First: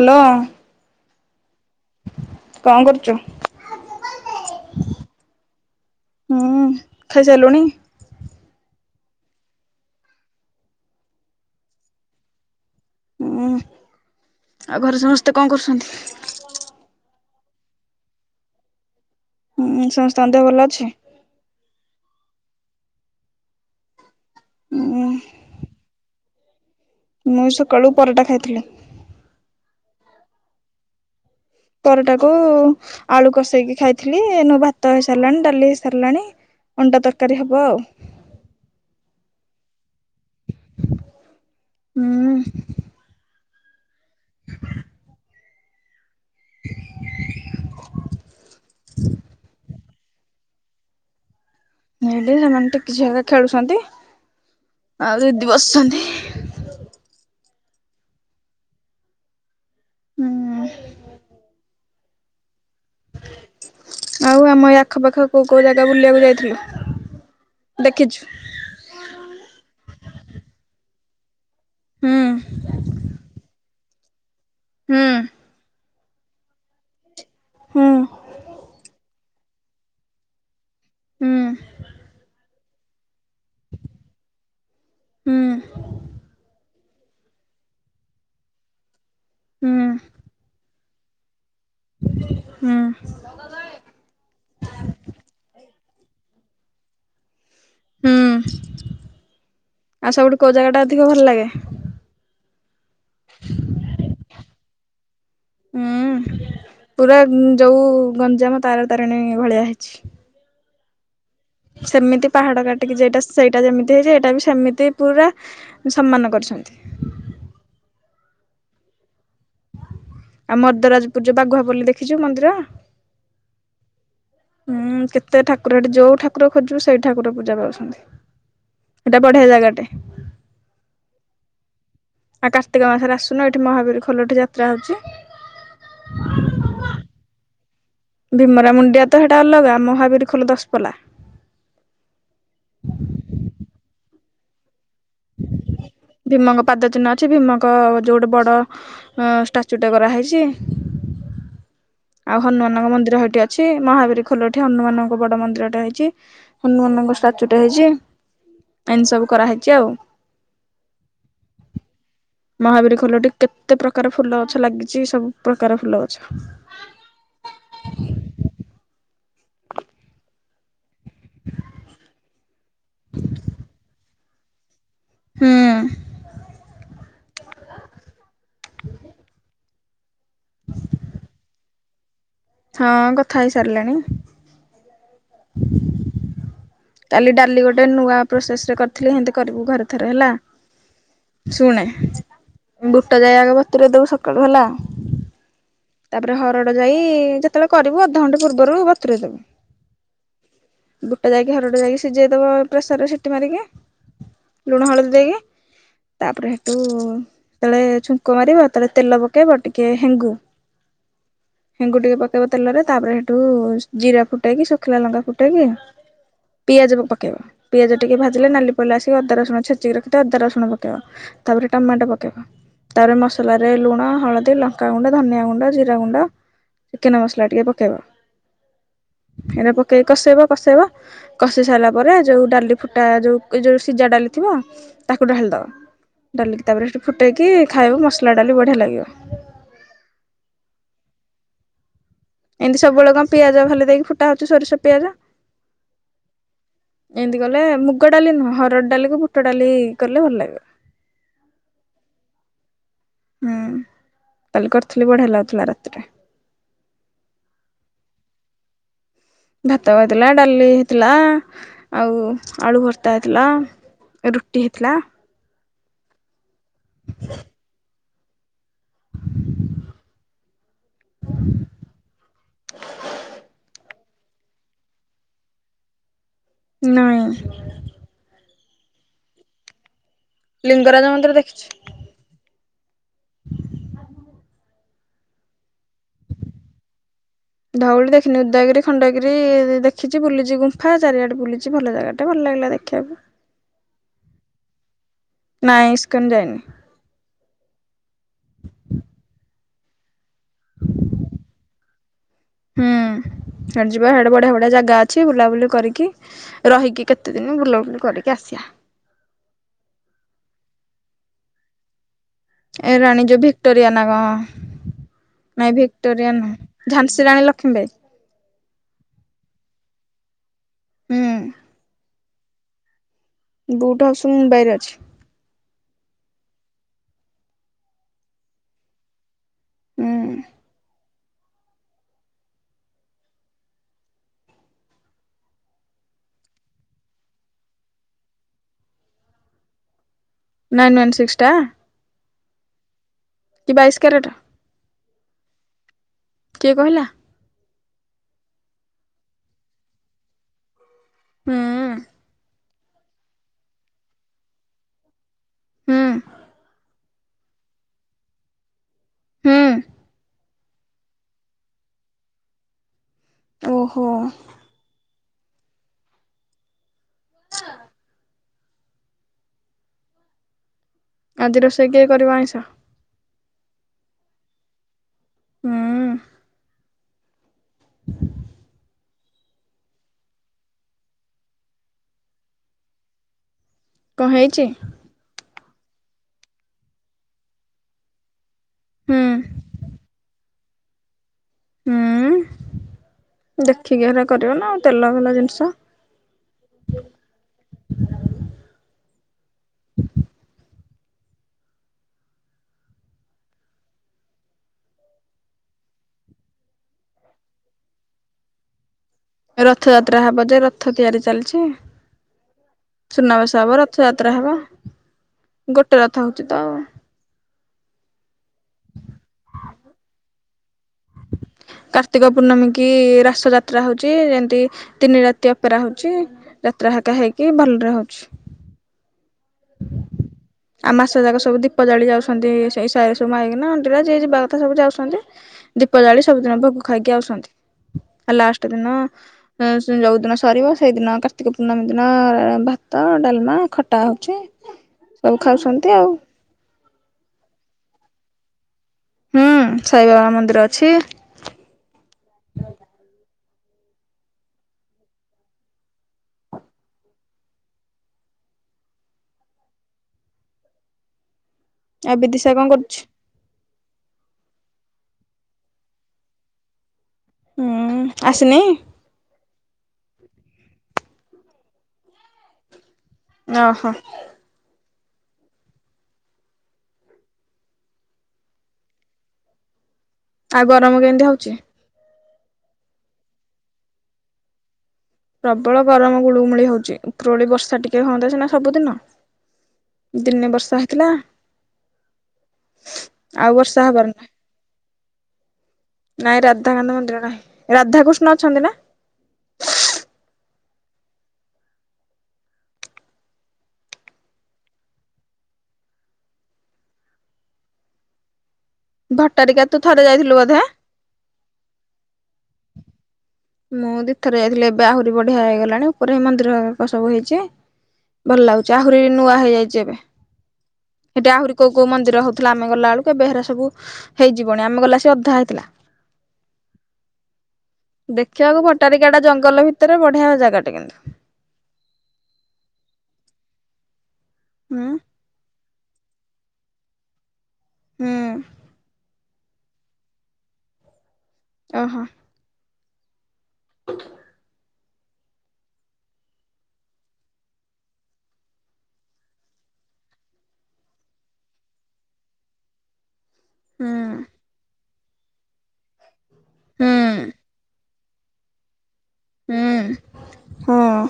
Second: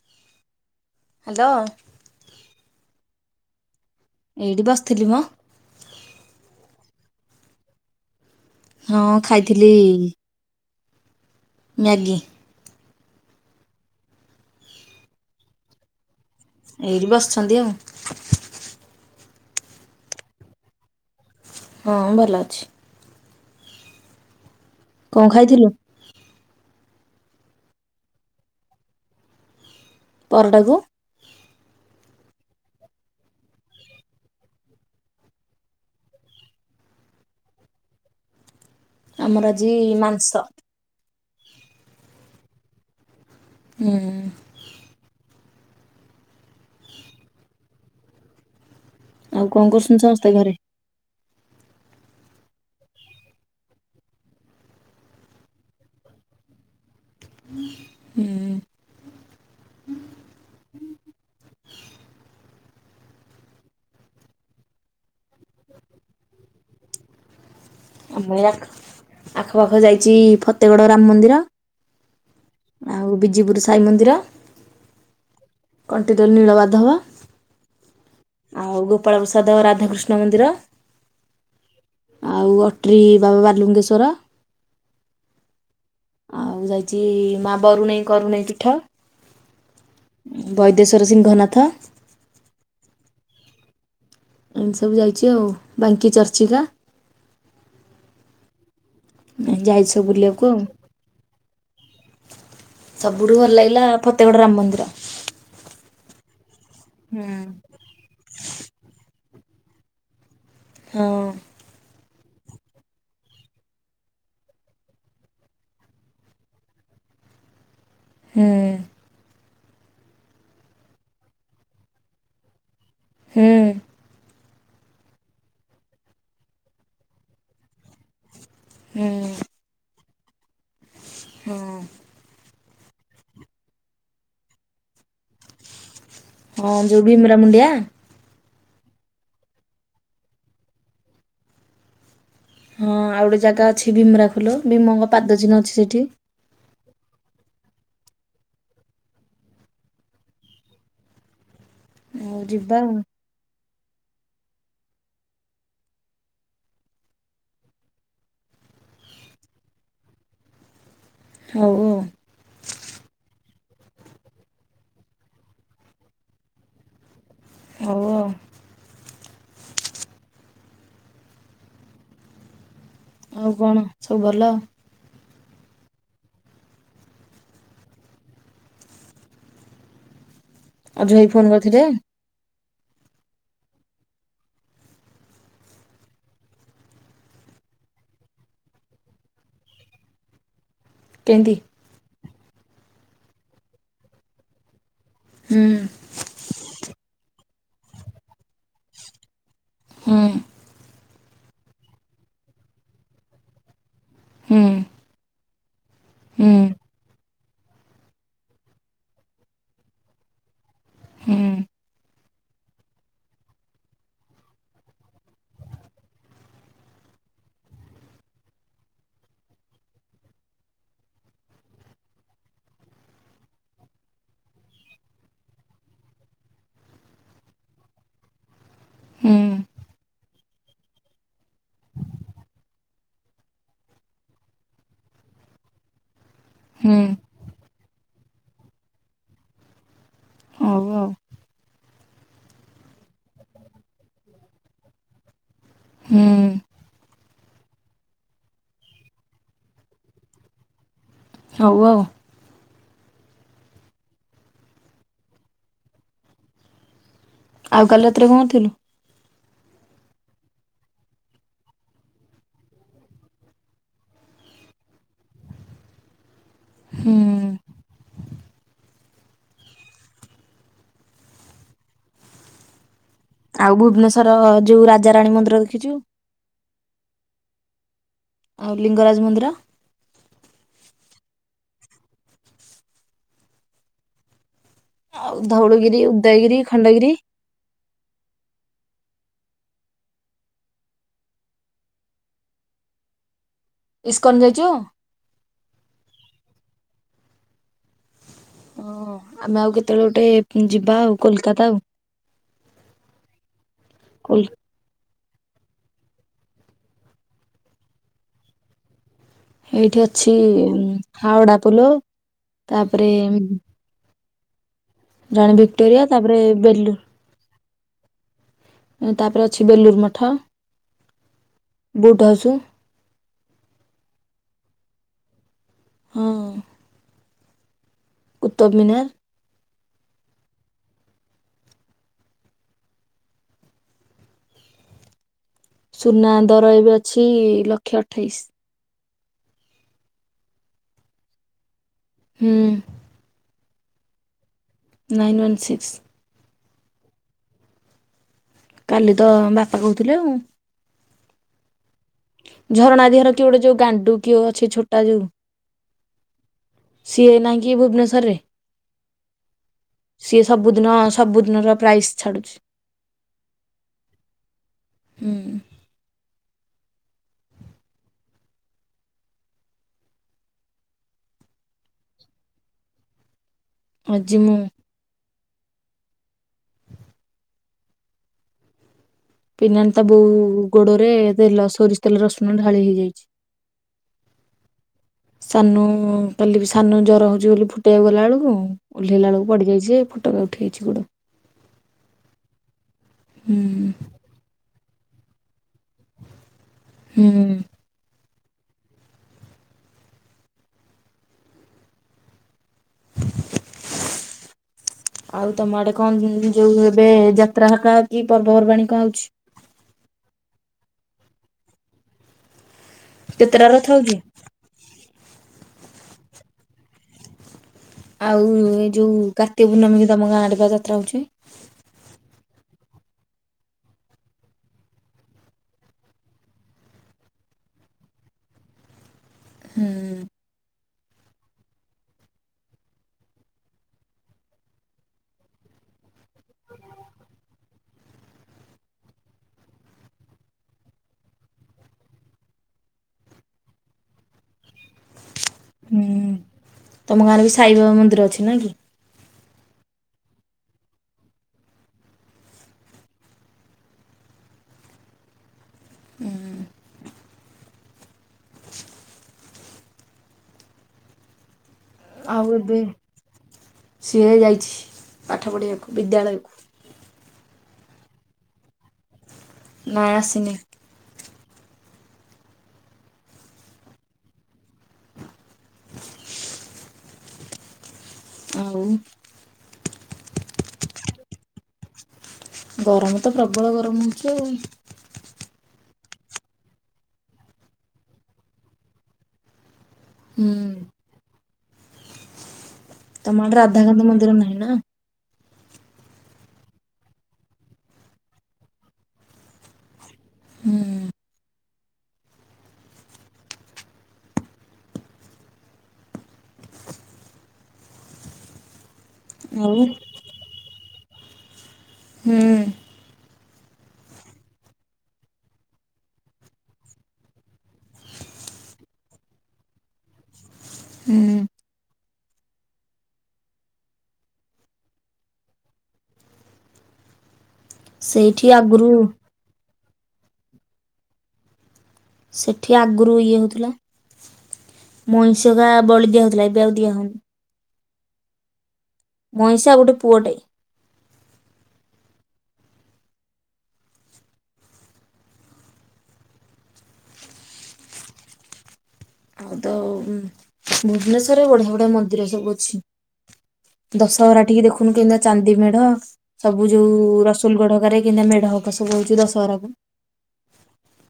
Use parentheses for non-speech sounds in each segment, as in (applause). Hello. Hello. କଣ କରୁଚ? ଏଇଠି ବସିଥିଲି ମ। ଖାଇ ସାଇଲୁଣି? ହଁ ଖାଇଥିଲି ମ୍ୟାଗୀ। ହୁଁ ଆଉ ଘରେ ସମସ୍ତେ କଣ କରୁସନ୍ତି? ଏଇଠି ବସିଛନ୍ତି ଆଉ। ହୁଁ ସମସ୍ତ ଦେହ ଭଲ ଅଛି? ହଁ ଭଲ ଅଛି। ହୁଁ। କଣ ଖାଇଥିଲୁ? ମୁଇଁ ସକାଳୁ ପରଟା ଖାଇଥିଲି। ପରଟାକୁ? ପରଟାକୁୁ ଆଳୁ କଷେଇକି ଖାଇଥିଲି। ଏଇନୁ ଭାତ ହେଇସାରିଲାଣି ଡାଲି ହେଇସାରିଲାଣି। ଅଣ୍ଡା ତରକାରୀ ହବ ଆଉ। ଆମର ଆଜି ମାଂସ। ଉଁ। ହୁଁ। (inaudible) ଆଉ କଣ କରୁଚନ୍ତି ସମସ୍ତେ ଘରେ? ହେଇଠି ସେମାନେ ଟିକି ଝିଅ ହେରିକା ଖେଳୁଚନ୍ତି। ଆଉ ଦିଦି ବସଚନ୍ତିହିଁ। ହୁଁ। ହୁଁ। ଆଉ ଆମ ଏ ଆଖ ପାଖ କୋଉ କୋଉ ଜାଗା ବୁଲିବାକୁ ଯାଇଥିଲୁ। ଦେଖିଛୁ? ଆମ ଏ ଆଖ ଆଖପାଖ ଯାଇଚି ଫତେଗଡ ରାମ ମନ୍ଦିର ହୁଁ। ଆଉ ବିଜିପୁର ସାଇ ମନ୍ଦିର। ହୁଁ କଣ୍ଟିରେ ନୀଳବାଧବ ହୁଁ ଆଉ ଗୋପାଳପ୍ରସାଦ ରାଧାକୃଷ୍ଣ ମନ୍ଦିର ହୁଁ ଆଉ ବାବା ବଲୁଙ୍ଗେଶ୍ଵର, ହୁଁ। ଆଉ ଯାଇ ମା ବରୁଣେଇ, କରୁଣେଇ ପୀଠ, ହୁଁ। ବୈଦେଶ୍ର ସିଂହନାଥ ହୁଁ ଏମିତି ସବୁ ଯାଇଛି ଆଉ, ବାଙ୍କି ଚର୍ଚ୍ଚିକା ହୁଁ ଯାଇଛି ସବୁ ଆଉ ସବୁଠୁ ବୁଲିବାକୁ କୋଉ ଆଉ। ଜାଗା ଟା ଅଧିକ ଭଲ ଲାଗେ ସବୁଠୁ ଭଲ ଲାଗିଲା -ଫତେଗଡ ରାମ ମନ୍ଦିର ହୁଁ, ପୁରା ହଁ ଯୋଉ ଗଞ୍ଜାମ ତାରା ତାରିଣୀ ଭଳିଆ ହେଇଛି। ହଁ ସେମିତି ପାହାଡ କାଟିକି ଯଟା, ସେଇଟା ଯେମିତି ହେଇଛି ଏଇଟା ବି ସେମିତି ପୁରା ସମ୍ମାନ କରିଛି। ଛନ୍ତି ହଁ ଆଉ, ମର୍ଦରାଜପୁରଜ ବାଘୁଆ ପଲ୍ଲୀ ଦେଖିଛୁ ମନ୍ଦିର ହଁ ହୁଁ, କେତେ ଠାକୁର ହେଠି, ଯୋଉ ଠାକୁର ଖୋଜିବୁ ସେଇଠି ଠାକୁର ପୂଜା ପାଉଛନ୍ତି। ହୁଁ ସେଟା ବଢିଆ ଜାଗାଟେ ହଁ ଆଉ କାର୍ତ୍ତିକ ମାସରେ ଆସୁନ ଏଇଠି ମହାବୀର ଖୋଲ ଏଠି ଯାତ୍ରା ହେଉଛି ହଁ ଜୁବମରା ମୁଣ୍ଡିଆ ଭୀମରା ମୁଣ୍ଡିଆ ତ ସେଇଟା ଅଲଗା, ମହାବୀର ଖୋଲ ଦଶପଲା ବିମ୍ର ଫୁଲ ବିମଙ୍ଗ ଭୀମଙ୍କ ପାଦ ଚିହ୍ନ ଅଛି, ଭୀମଙ୍କ ଭୀମଙ୍କ ଯୋଉ ଗୋଟେ ବଡ ଷ୍ଟାଚୁଟେ କରାହେଇଛି। ଆଉ ଯିବା ହନୁମାନଙ୍କ ଆଉ ମନ୍ଦିର ଏଇଠି ଅଛି ଛି ମହାବୀର ଖୋଲଠି ହନୁମାନଙ୍କ ବଡ ମନ୍ଦିରଟା ହେଇଛି, ହନୁମାନଙ୍କ ଷ୍ଟାଚୁ ଟା ହେଇଛି ଏଇନିତି ସବୁ କରାହେଇଛି ଆଉ ହଉ ହଉ ମହାବୀର ଖୋଲ ଟିକେ କେତେ ପ୍ରକାର ଫୁଲ ଗଛ ଲାଗିଛି, ସବୁ ପ୍ରକାର ଫୁଲ ଗଛ ହଁ ହ (inaudible) ଆଉ କଣ ସବୁ ଭଲ? ହୁଁ। ଆଉ ଜୋଇଁ ଫୋନ କରିଥିଲେ ହଁ କଥା ହେଇସାରିଲାଣି। କାଲି ଡାଲି ଗୋଟେ ନୂଆ ପ୍ରୋସେସ ରେ କରିଥିଲି, ସେମତି କରିବୁ ଘରେ ଥରେ ହେଲା କେମିତି? ଶୁଣେ, ବୁଟ ଜାଇ ଆଗେ ବତୁରେଇଦେବୁ ସକାଳୁ ହେଲା, ଆଉ ହୁଁ ତାପରେ ହରଡ ଯାଇ ଯେତେବେଳେ କରିବୁ ଅଧଘଣ୍ଟା ପୂର୍ବରୁ ବତୁରେଇଦେବୁ। ହଁ ବୁଟା ଯାଇକି ହରଡ ଯାଇକି ସିଝେଇଦବ ପ୍ରେସରରେ ସିଟି ମାରିକି, ହୁଁ ଲୁଣ ହଳଦୀ ଦେଇକି ତାପରେ ହୁଁ ସେଠୁ ଯେତେବେଳେ ଛୁଙ୍କ ମାରିବ, ତଳେ ତେଲ ପକେଇବ, ଟିକେ ହେଙ୍ଗୁ ହୁଁ ହେଙ୍ଗୁ ଟିକେ ପକେଇ ବ ତେଲରେ ତାପରେ ହେଠୁ ଜିରା ଫୁଟେଇକି, ଶୁଖିଲା ଲଙ୍କା ଫୁଟେଇକି ପିଆଜ ପକେଇବା, ପିଆଜ ଟିକେ ଭାଜିଲେ ନାଲି ପଇ ଲା ଆସିକି, ଅଦା ରସୁଣ ଛେଚିକି ରଖିବେ, ଅଦା ରସୁଣ ପକେଇବା ତାପରେ ଟାମାଟେ ପକାଇବା। ତାପ ମସଲ ରେ ଲୁଣ, ହଳଦୀ, ଲଙ୍କା ଗୁଣ୍ଡ, ଧନିଆ ଗୁଣ୍ଡ, ଜିରା ଗୁଣ୍ଡ ଚିକେନ ମସଲା ଟିକେ ପକେଇବ, ହୁଁ ଏଟା ପକେଇକି କଷେଇବ କଷେଇବ କଷି ସାରିଲା ପରେ ଯଉ ଡାଲି ଫୁଟା ଯୋଉ ଯୋଉ ସିଝା ଡାଲି ଥିବ ତାକୁ ଡାଳିଦବା। ଡାଲିକି ତାପରେ ହୁଁ ସେଠି ଫୁଟେଇକି ଖାଇବ ମସଲା ଡାଲି ବଢିଆ ଲାଗିବ। ହୋଉ ଆଉ ଏମିତି ସବୁବେଳେ କଣ ପିଆଜ ଭାଲି ଦେଇକି ଫୁଟା ହୋଉଛି ସୋରିଷ ପିଆଜ। ହୁଁ। ଏମିତି ଗଲେ ମୁଗ ଡାଲି ନୁହଁ ହରଡ଼ ଡାଲିକୁ ବୁଟ ଡାଲି କଲେ ଭଲ ଲାଗିବ। ହୋଉ ଆଉ ହୁଁ କାଲି କରିଥିଲି ବଢିଆ ଲାଗୁଥିଲା ରାତିରେ। ଆଉ କାଲି ରାତିରେ କଣ କରିଥିଲୁ? ଭାତ ହେଇଥିଲା ଡାଲି ହେଇଥିଲା ଆଉ ଆଳୁ ଭର୍ତ୍ତା ହେଇଥିଲା। ରୁଟି ହେଇଥିଲା। ହୁଁ। ଆଉ ଭୁବନେଶ୍ଵର ଯୋଉ ରାଜାରାଣୀ ମନ୍ଦିର ଦେଖିଛୁ? ନାଇଁ। ଆଉ ଲିଙ୍ଗରାଜ ମନ୍ଦିର? ଲିଙ୍ଗରାଜ ମନ୍ଦିର ଦେଖିଛି। ଆ ଧଉଳିଗିରି ଉଦୟଗିରି ଖଣ୍ଡଗିରି? ଧଉଳି ଦେଖିନି ଉଦୟଗିରି ଖଣ୍ଡଗିରି ଦେଖିଛି ବୁଲିଛି ଗୁମ୍ଫା ଚାରିଆଡେ ବୁଲିଛି ଭଲ ଜାଗା ଟେ ଭଲ ଲାଗିଲା ଦେଖିବାକୁ। ଇସ୍କନ ଯାଇଛୁ? ନାଇଁ ଇସ୍କନ ଯାଇନି। ଓ ଆମେ ଆଉ କେତେବେଳେ ଗୋଟେ ଯିବା ଆଉ କୋଲକାତା ଆଉ। ହୁଁ ସେ ଯିବା ବଢିଆ କୋଲ- ବଢିଆ ଜାଗା ଅ ଛି ବୁଲାବୁଲି କରିକି ରହିକି କେତେ ଦିନ ବୁଲାବୁଲି କରିକି ଆସିବା। ଏଇଠି ଅଛି ହାଓଡା ପୋଲ। ଏ ତାପରେ ରାଣୀ ଯୋଉ ଭିକଟୋରିଆ ନା କଣ? ରାଣି ନାଇଁ ଭିକ୍ଟୋରିଆ ତାପରେ ନୁହଁ ବେଲୁୁ ଝାନ୍ସୀ ରାଣୀ ଲକ୍ଷ୍ମୀବାଇ ତାପରେ ଅଛି ବେଲୁୁରୁ ମଠ ହୁଁ ବୁଟ ହାଉସ। ବୁଟ ହାଉସୁ ମୁମ୍ବାଇରେ ଅଛି। ହଁ। କୁତ୍ତବ ମିିନାର। ହୁଁ। ସୁନା ଦର ଏବେ ଅଛି ଲକ୍ଷେ ଅଠେଇଶି। ନାଇନ୍ ୱନ୍ ସିକ୍ସ ଟା। ହୁଁ। କି ବାଇସି କ୍ୟାରେଟ୍। Nine one six. କିଏ କହିଲା। କାଲି ତ ବାପା କହୁଥିଲେ ଆଉ ହୁଁ। ଝରଣା ଦେଇ ଘର କିଏ ଗୋଟେ ଯୋଉ ଗାଣ୍ଡୁ କିଏ ଅଛି ଛୋଟା ଯୋଉ ହୁଁ। ସିଏ ନାହିଁ କି ଭୁବନେଶ୍ଵରରେ ହୁଁ ସିଏ ସବୁଦିନ ସବୁଦିନର ପ୍ରାଇସ୍ ଛାଡୁଛି। ଓହୋ। ହୁଁ। (inaudible) ଆଜି ରୋଷେଇ କିଏ କରିବ ଆଇଁଷ? ଆଜି ମୁଁ ହୁଁ। ହୁଁ ପିଲାଙ୍କ ତା ବୋଉ ଗୋଡରେ ତେଲ ସୋରିଷ ତେଲ ରସୁଣ ଢାଳି ହେଇଯାଇଛି। କଣ ହେଇଛି? ସାନୁ କାଲି ବି ସାନ ଜର ହଉଛି ବୋଲି ଫୁଟେଇବାକୁ ଗଲା ବେଳକୁ ଓହ୍ଲେଇଲା ହୁଁ ବେଳକୁ ପଡିଯାଇଛି ଫୋଟକା ଉଠି ଯାଇଛି ଗୋଡେ ହୁଁ ହୁଁ ଦେଖିକି ହେଲା କରିବ ନାଉ ତେଲ ଭେଲ ଜିନିଷ ହୁଁ (inaudible) ଆଉ ତମ ଆଡେ କଣ ଯୋଉ ଏବେ ଯାତ୍ରା ହାକା କି ପର୍ବପର୍ବାଣି କଣ ହଉଛି? ରଥଯାତ୍ରା ହବ ଯେ ରଥ ତିଆରି ଚାଲିଛି। ସୁନାବେଶ କେତେଟା ହବ ରଥ ହଉଛି? ରଥଯାତ୍ରା ହବ ଗୋଟେ ରଥ ହଉଛି ତ ଆଉ। ଆଉ ଏ ଯୋଉ କାର୍ତ୍ତିକ ପୂର୍ଣ୍ଣମୀ କି ତମ ଗାଁ ଆଡେ ଯାତ୍ରା ହଉଛି। କାର୍ତ୍ତିକ ପୂର୍ଣ୍ଣମୀ କି ରାସ ଯାତ୍ରା ହଉଛି ଯେମତି ତିନି ରାତି ଅପେରା ହଉଛି ଯାତ୍ରାକା ହେଇକି ଭଲ। ବାହଚ ହୁଁ ଆଉ ମାସେ ଯାକ ସବୁ ଦୀପ ଜାଳି ଯାଉଛନ୍ତି ସେଇ ସାଇର ସବୁ ମାଇକିନା ଅଣ୍ଡିରା ଯିଏ ଯିବା କଥା ସବୁ ଯାଉଛନ୍ତି। ଦୀପ ଜାଳି ସବୁଦିନ ଭୋଗ ଖାଇକି ଆସୁଛନ୍ତି। ଆ ଲାଷ୍ଟ ଦିନ ଯୋଉଦିନ ସରିବ ସେଇଦିନ କାର୍ତ୍ତିକ ପୂର୍ଣ୍ଣମୀ ଦିନ ଭାତ ଡାଲମା ଖଟା ହଉଛି। ସବୁ ଖାଉଛନ୍ତି ଆଉ। ହୁଁ ତମ ଗାଁରେ ବି ସାଇବାବା ମନ୍ଦିର ଅଛି ନା କି? ହୁଁ ସାଇବାବା ମନ୍ଦିର ଅଛି। ହୁଁ ବିଦିଶା ଆଉ କଣ ଏବେ କରୁଛି? ସିଏ ଯାଇଛି। ପାଠ ପଢ଼ିବାକୁ ବିଦ୍ୟାଳୟକୁ ହୁଁ ଆସିନି। ନାଇଁ ଆସିିନି। ଓ ହୋ ଆଉ ଆଉ ଗରମ କେମିତି ହଉଛି? ଗରମ ତ ପ୍ରବଳ ଗରମ ହଉଛି ଆଉ। ପ୍ରବଳ ଗରମ ଗୁଳୁମୁଳି ହଉଛି ଉପରୁଳି ବର୍ଷା ଟିକେ ହୁଅନ୍ତା ସ ସବୁଦିନ। ହୁଁ। ଦିନେ ବର୍ଷା ହେଇଥିଲା ତମର ଆଉ ବର୍ଷା ହବାର ରାଧାକାନ୍ଧ ମନ୍ଦିର ନାହିଁ ନା? ନାଇଁ ରାଧାକାନ୍ଦ ମନ୍ଦିର ନାହିଁ ରାଧାକୃଷ୍ଣ ଅଛନ୍ତି ନା। ହୁଁ ଭଟାରିକା ଆଉ ତୁ ଥରେ ଯାଇଥିଲୁ ବୋଧେ? ହଁ ମୁଁ ଦୁଇ ଥର ଯାଇଥିଲି ଏବେ ଆହୁରି ବଢିଆ ହେଇଗଲାଣି ଉପରେ ହିଁ ମନ୍ଦିର ସବୁ ହେଇଛି। ଭଲ ଲାଗୁଛି ଆହୁରି ନୂଆ ହେଇଯାଇଛି ଏବେ ହୁଁ। ଆହୁରି କୋଉ କୋଉ ମନ୍ଦିର ହଉଥିଲା ଆମେ ଗଲା ବେଳକୁ ଏବେହେରା ସବୁ ହେଇଯିବନି ଆମେ ଗଲା ସ ଅଧା ହେଇଥିଲା। ସେଇଠି ଦେଖିବାକୁ ଆଗରୁ ଭଟାରିକାଡା ଜଙ୍ଗଲ ଭିତରେ ଏତେଟ ବଢିଆ ଜାଗା ଟେ କିନ୍ତୁ ସେଠି ଆଗରୁ ଇଏ ହଉଥିଲା ହୁଁ ମଇଷ ଗା ବଳି ଦିଆ ହଉଥିଲା ଏବେ ଆଉ ଦିଆ ହଉନି। ହୁଁ ମଇସା ଗୋଟେ ପୁଅଟେ ଓହୋ (inaudible) ଆଉ ତ ଭୁବନେଶ୍ଵରରେ ବଢିଆ ବଢିଆ ମନ୍ଦିର ସବୁ ଅଛି ହୁଁ ଦଶହରା ଟିକେ ଦେଖୁନୁ କେମିତିଆ ଚାନ୍ଦି ମେଢ ସବୁ ଯୋଉ ହୁଁ ରସୁଲ ଗଡ କାରେ। କେମିତିଆ ମେଢ ହରିକା ସବୁ ହଉଛି ହୁଁ ଦଶହରାକୁ। ହଁ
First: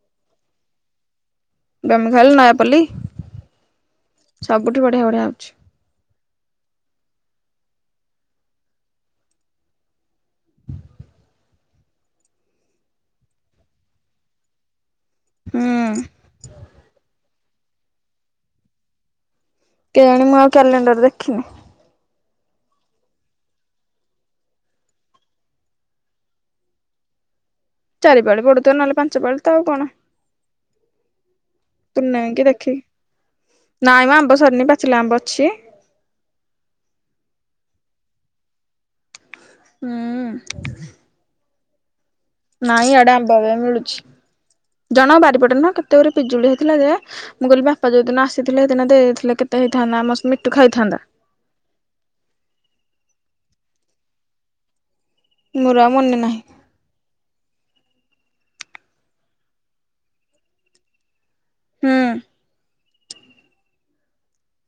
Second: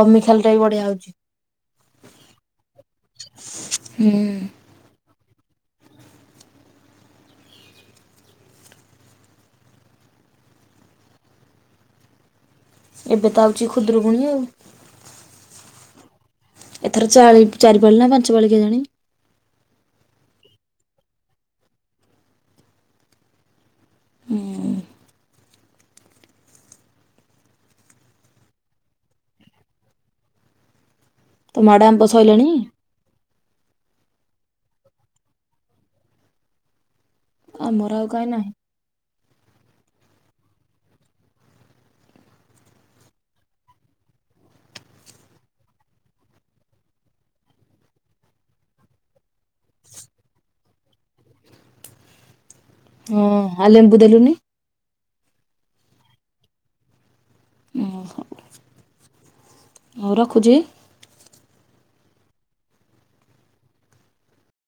ବମିଖାଲ ଟା ବି ବଢିଆ ହଉଛି। ବମିଖାଲ ନୟାପଲ୍ଲୀ ହୁଁ। ସବୁଠି ବଢିଆ ବଢିଆ ହଉଛି। ଏବେ ତ ଆଉଛି ଖୁଦୁରୁକୁଣୀ ଆଉ। ହୁଁ। ଏଥର ଚାଳି ଚାରିପାଳି ନା ପାଞ୍ଚ ପାଳି କେଜାଣି। କେଜାଣି ମୁଁ ଆଉ କ୍ୟାଲେଣ୍ଡର ଦେଖିନି। ହୁଁ। ଚାରି ପାଳି ପଡୁଥିବ ନହେଲେ ପାଞ୍ଚ ପାଳି ତ ଆଉ କଣ। ତମ ଆଡେ ଆମ୍ବ ତୁନେଇକି ସଇଲାଣି। ଦେଖି ନାଇଁ ମ ଆମ୍ବ ସରିନି ପାଚିଲା ଆମ୍ବ ଅଛି। ଆମର ଆଉ କାଇଁ ନାହିଁ। ହୁଁ। ନାଇଁ ଇଆଡେ ଆମ୍ବ ଏବେ ମିଳୁଛି। ଜଣକ ବାରିପଟେ ନୁହଁ କେତେ ଗୁରେ ପିଜୁଳି ହେଇଥିଲା ଯେ ମୁଁ କହିଲି ବାପା ଯୋଉଦିନ ଆସିଥିଲେ ସେଦିନ ଦେଇଥିଲେ କେ ହେଇଥାନ୍ତା ଆମର ସେ ମିଟୁ ଖାଇଥାନ୍ତା। ହଁ ଆଉ ଲେମ୍ବୁ ଦେଲୁନି। ମୋର ଆଉ ମନେ ନାହିଁ। ଉଁ ହଉ। ହଉ ରଖୁଛି। ହୁଁ।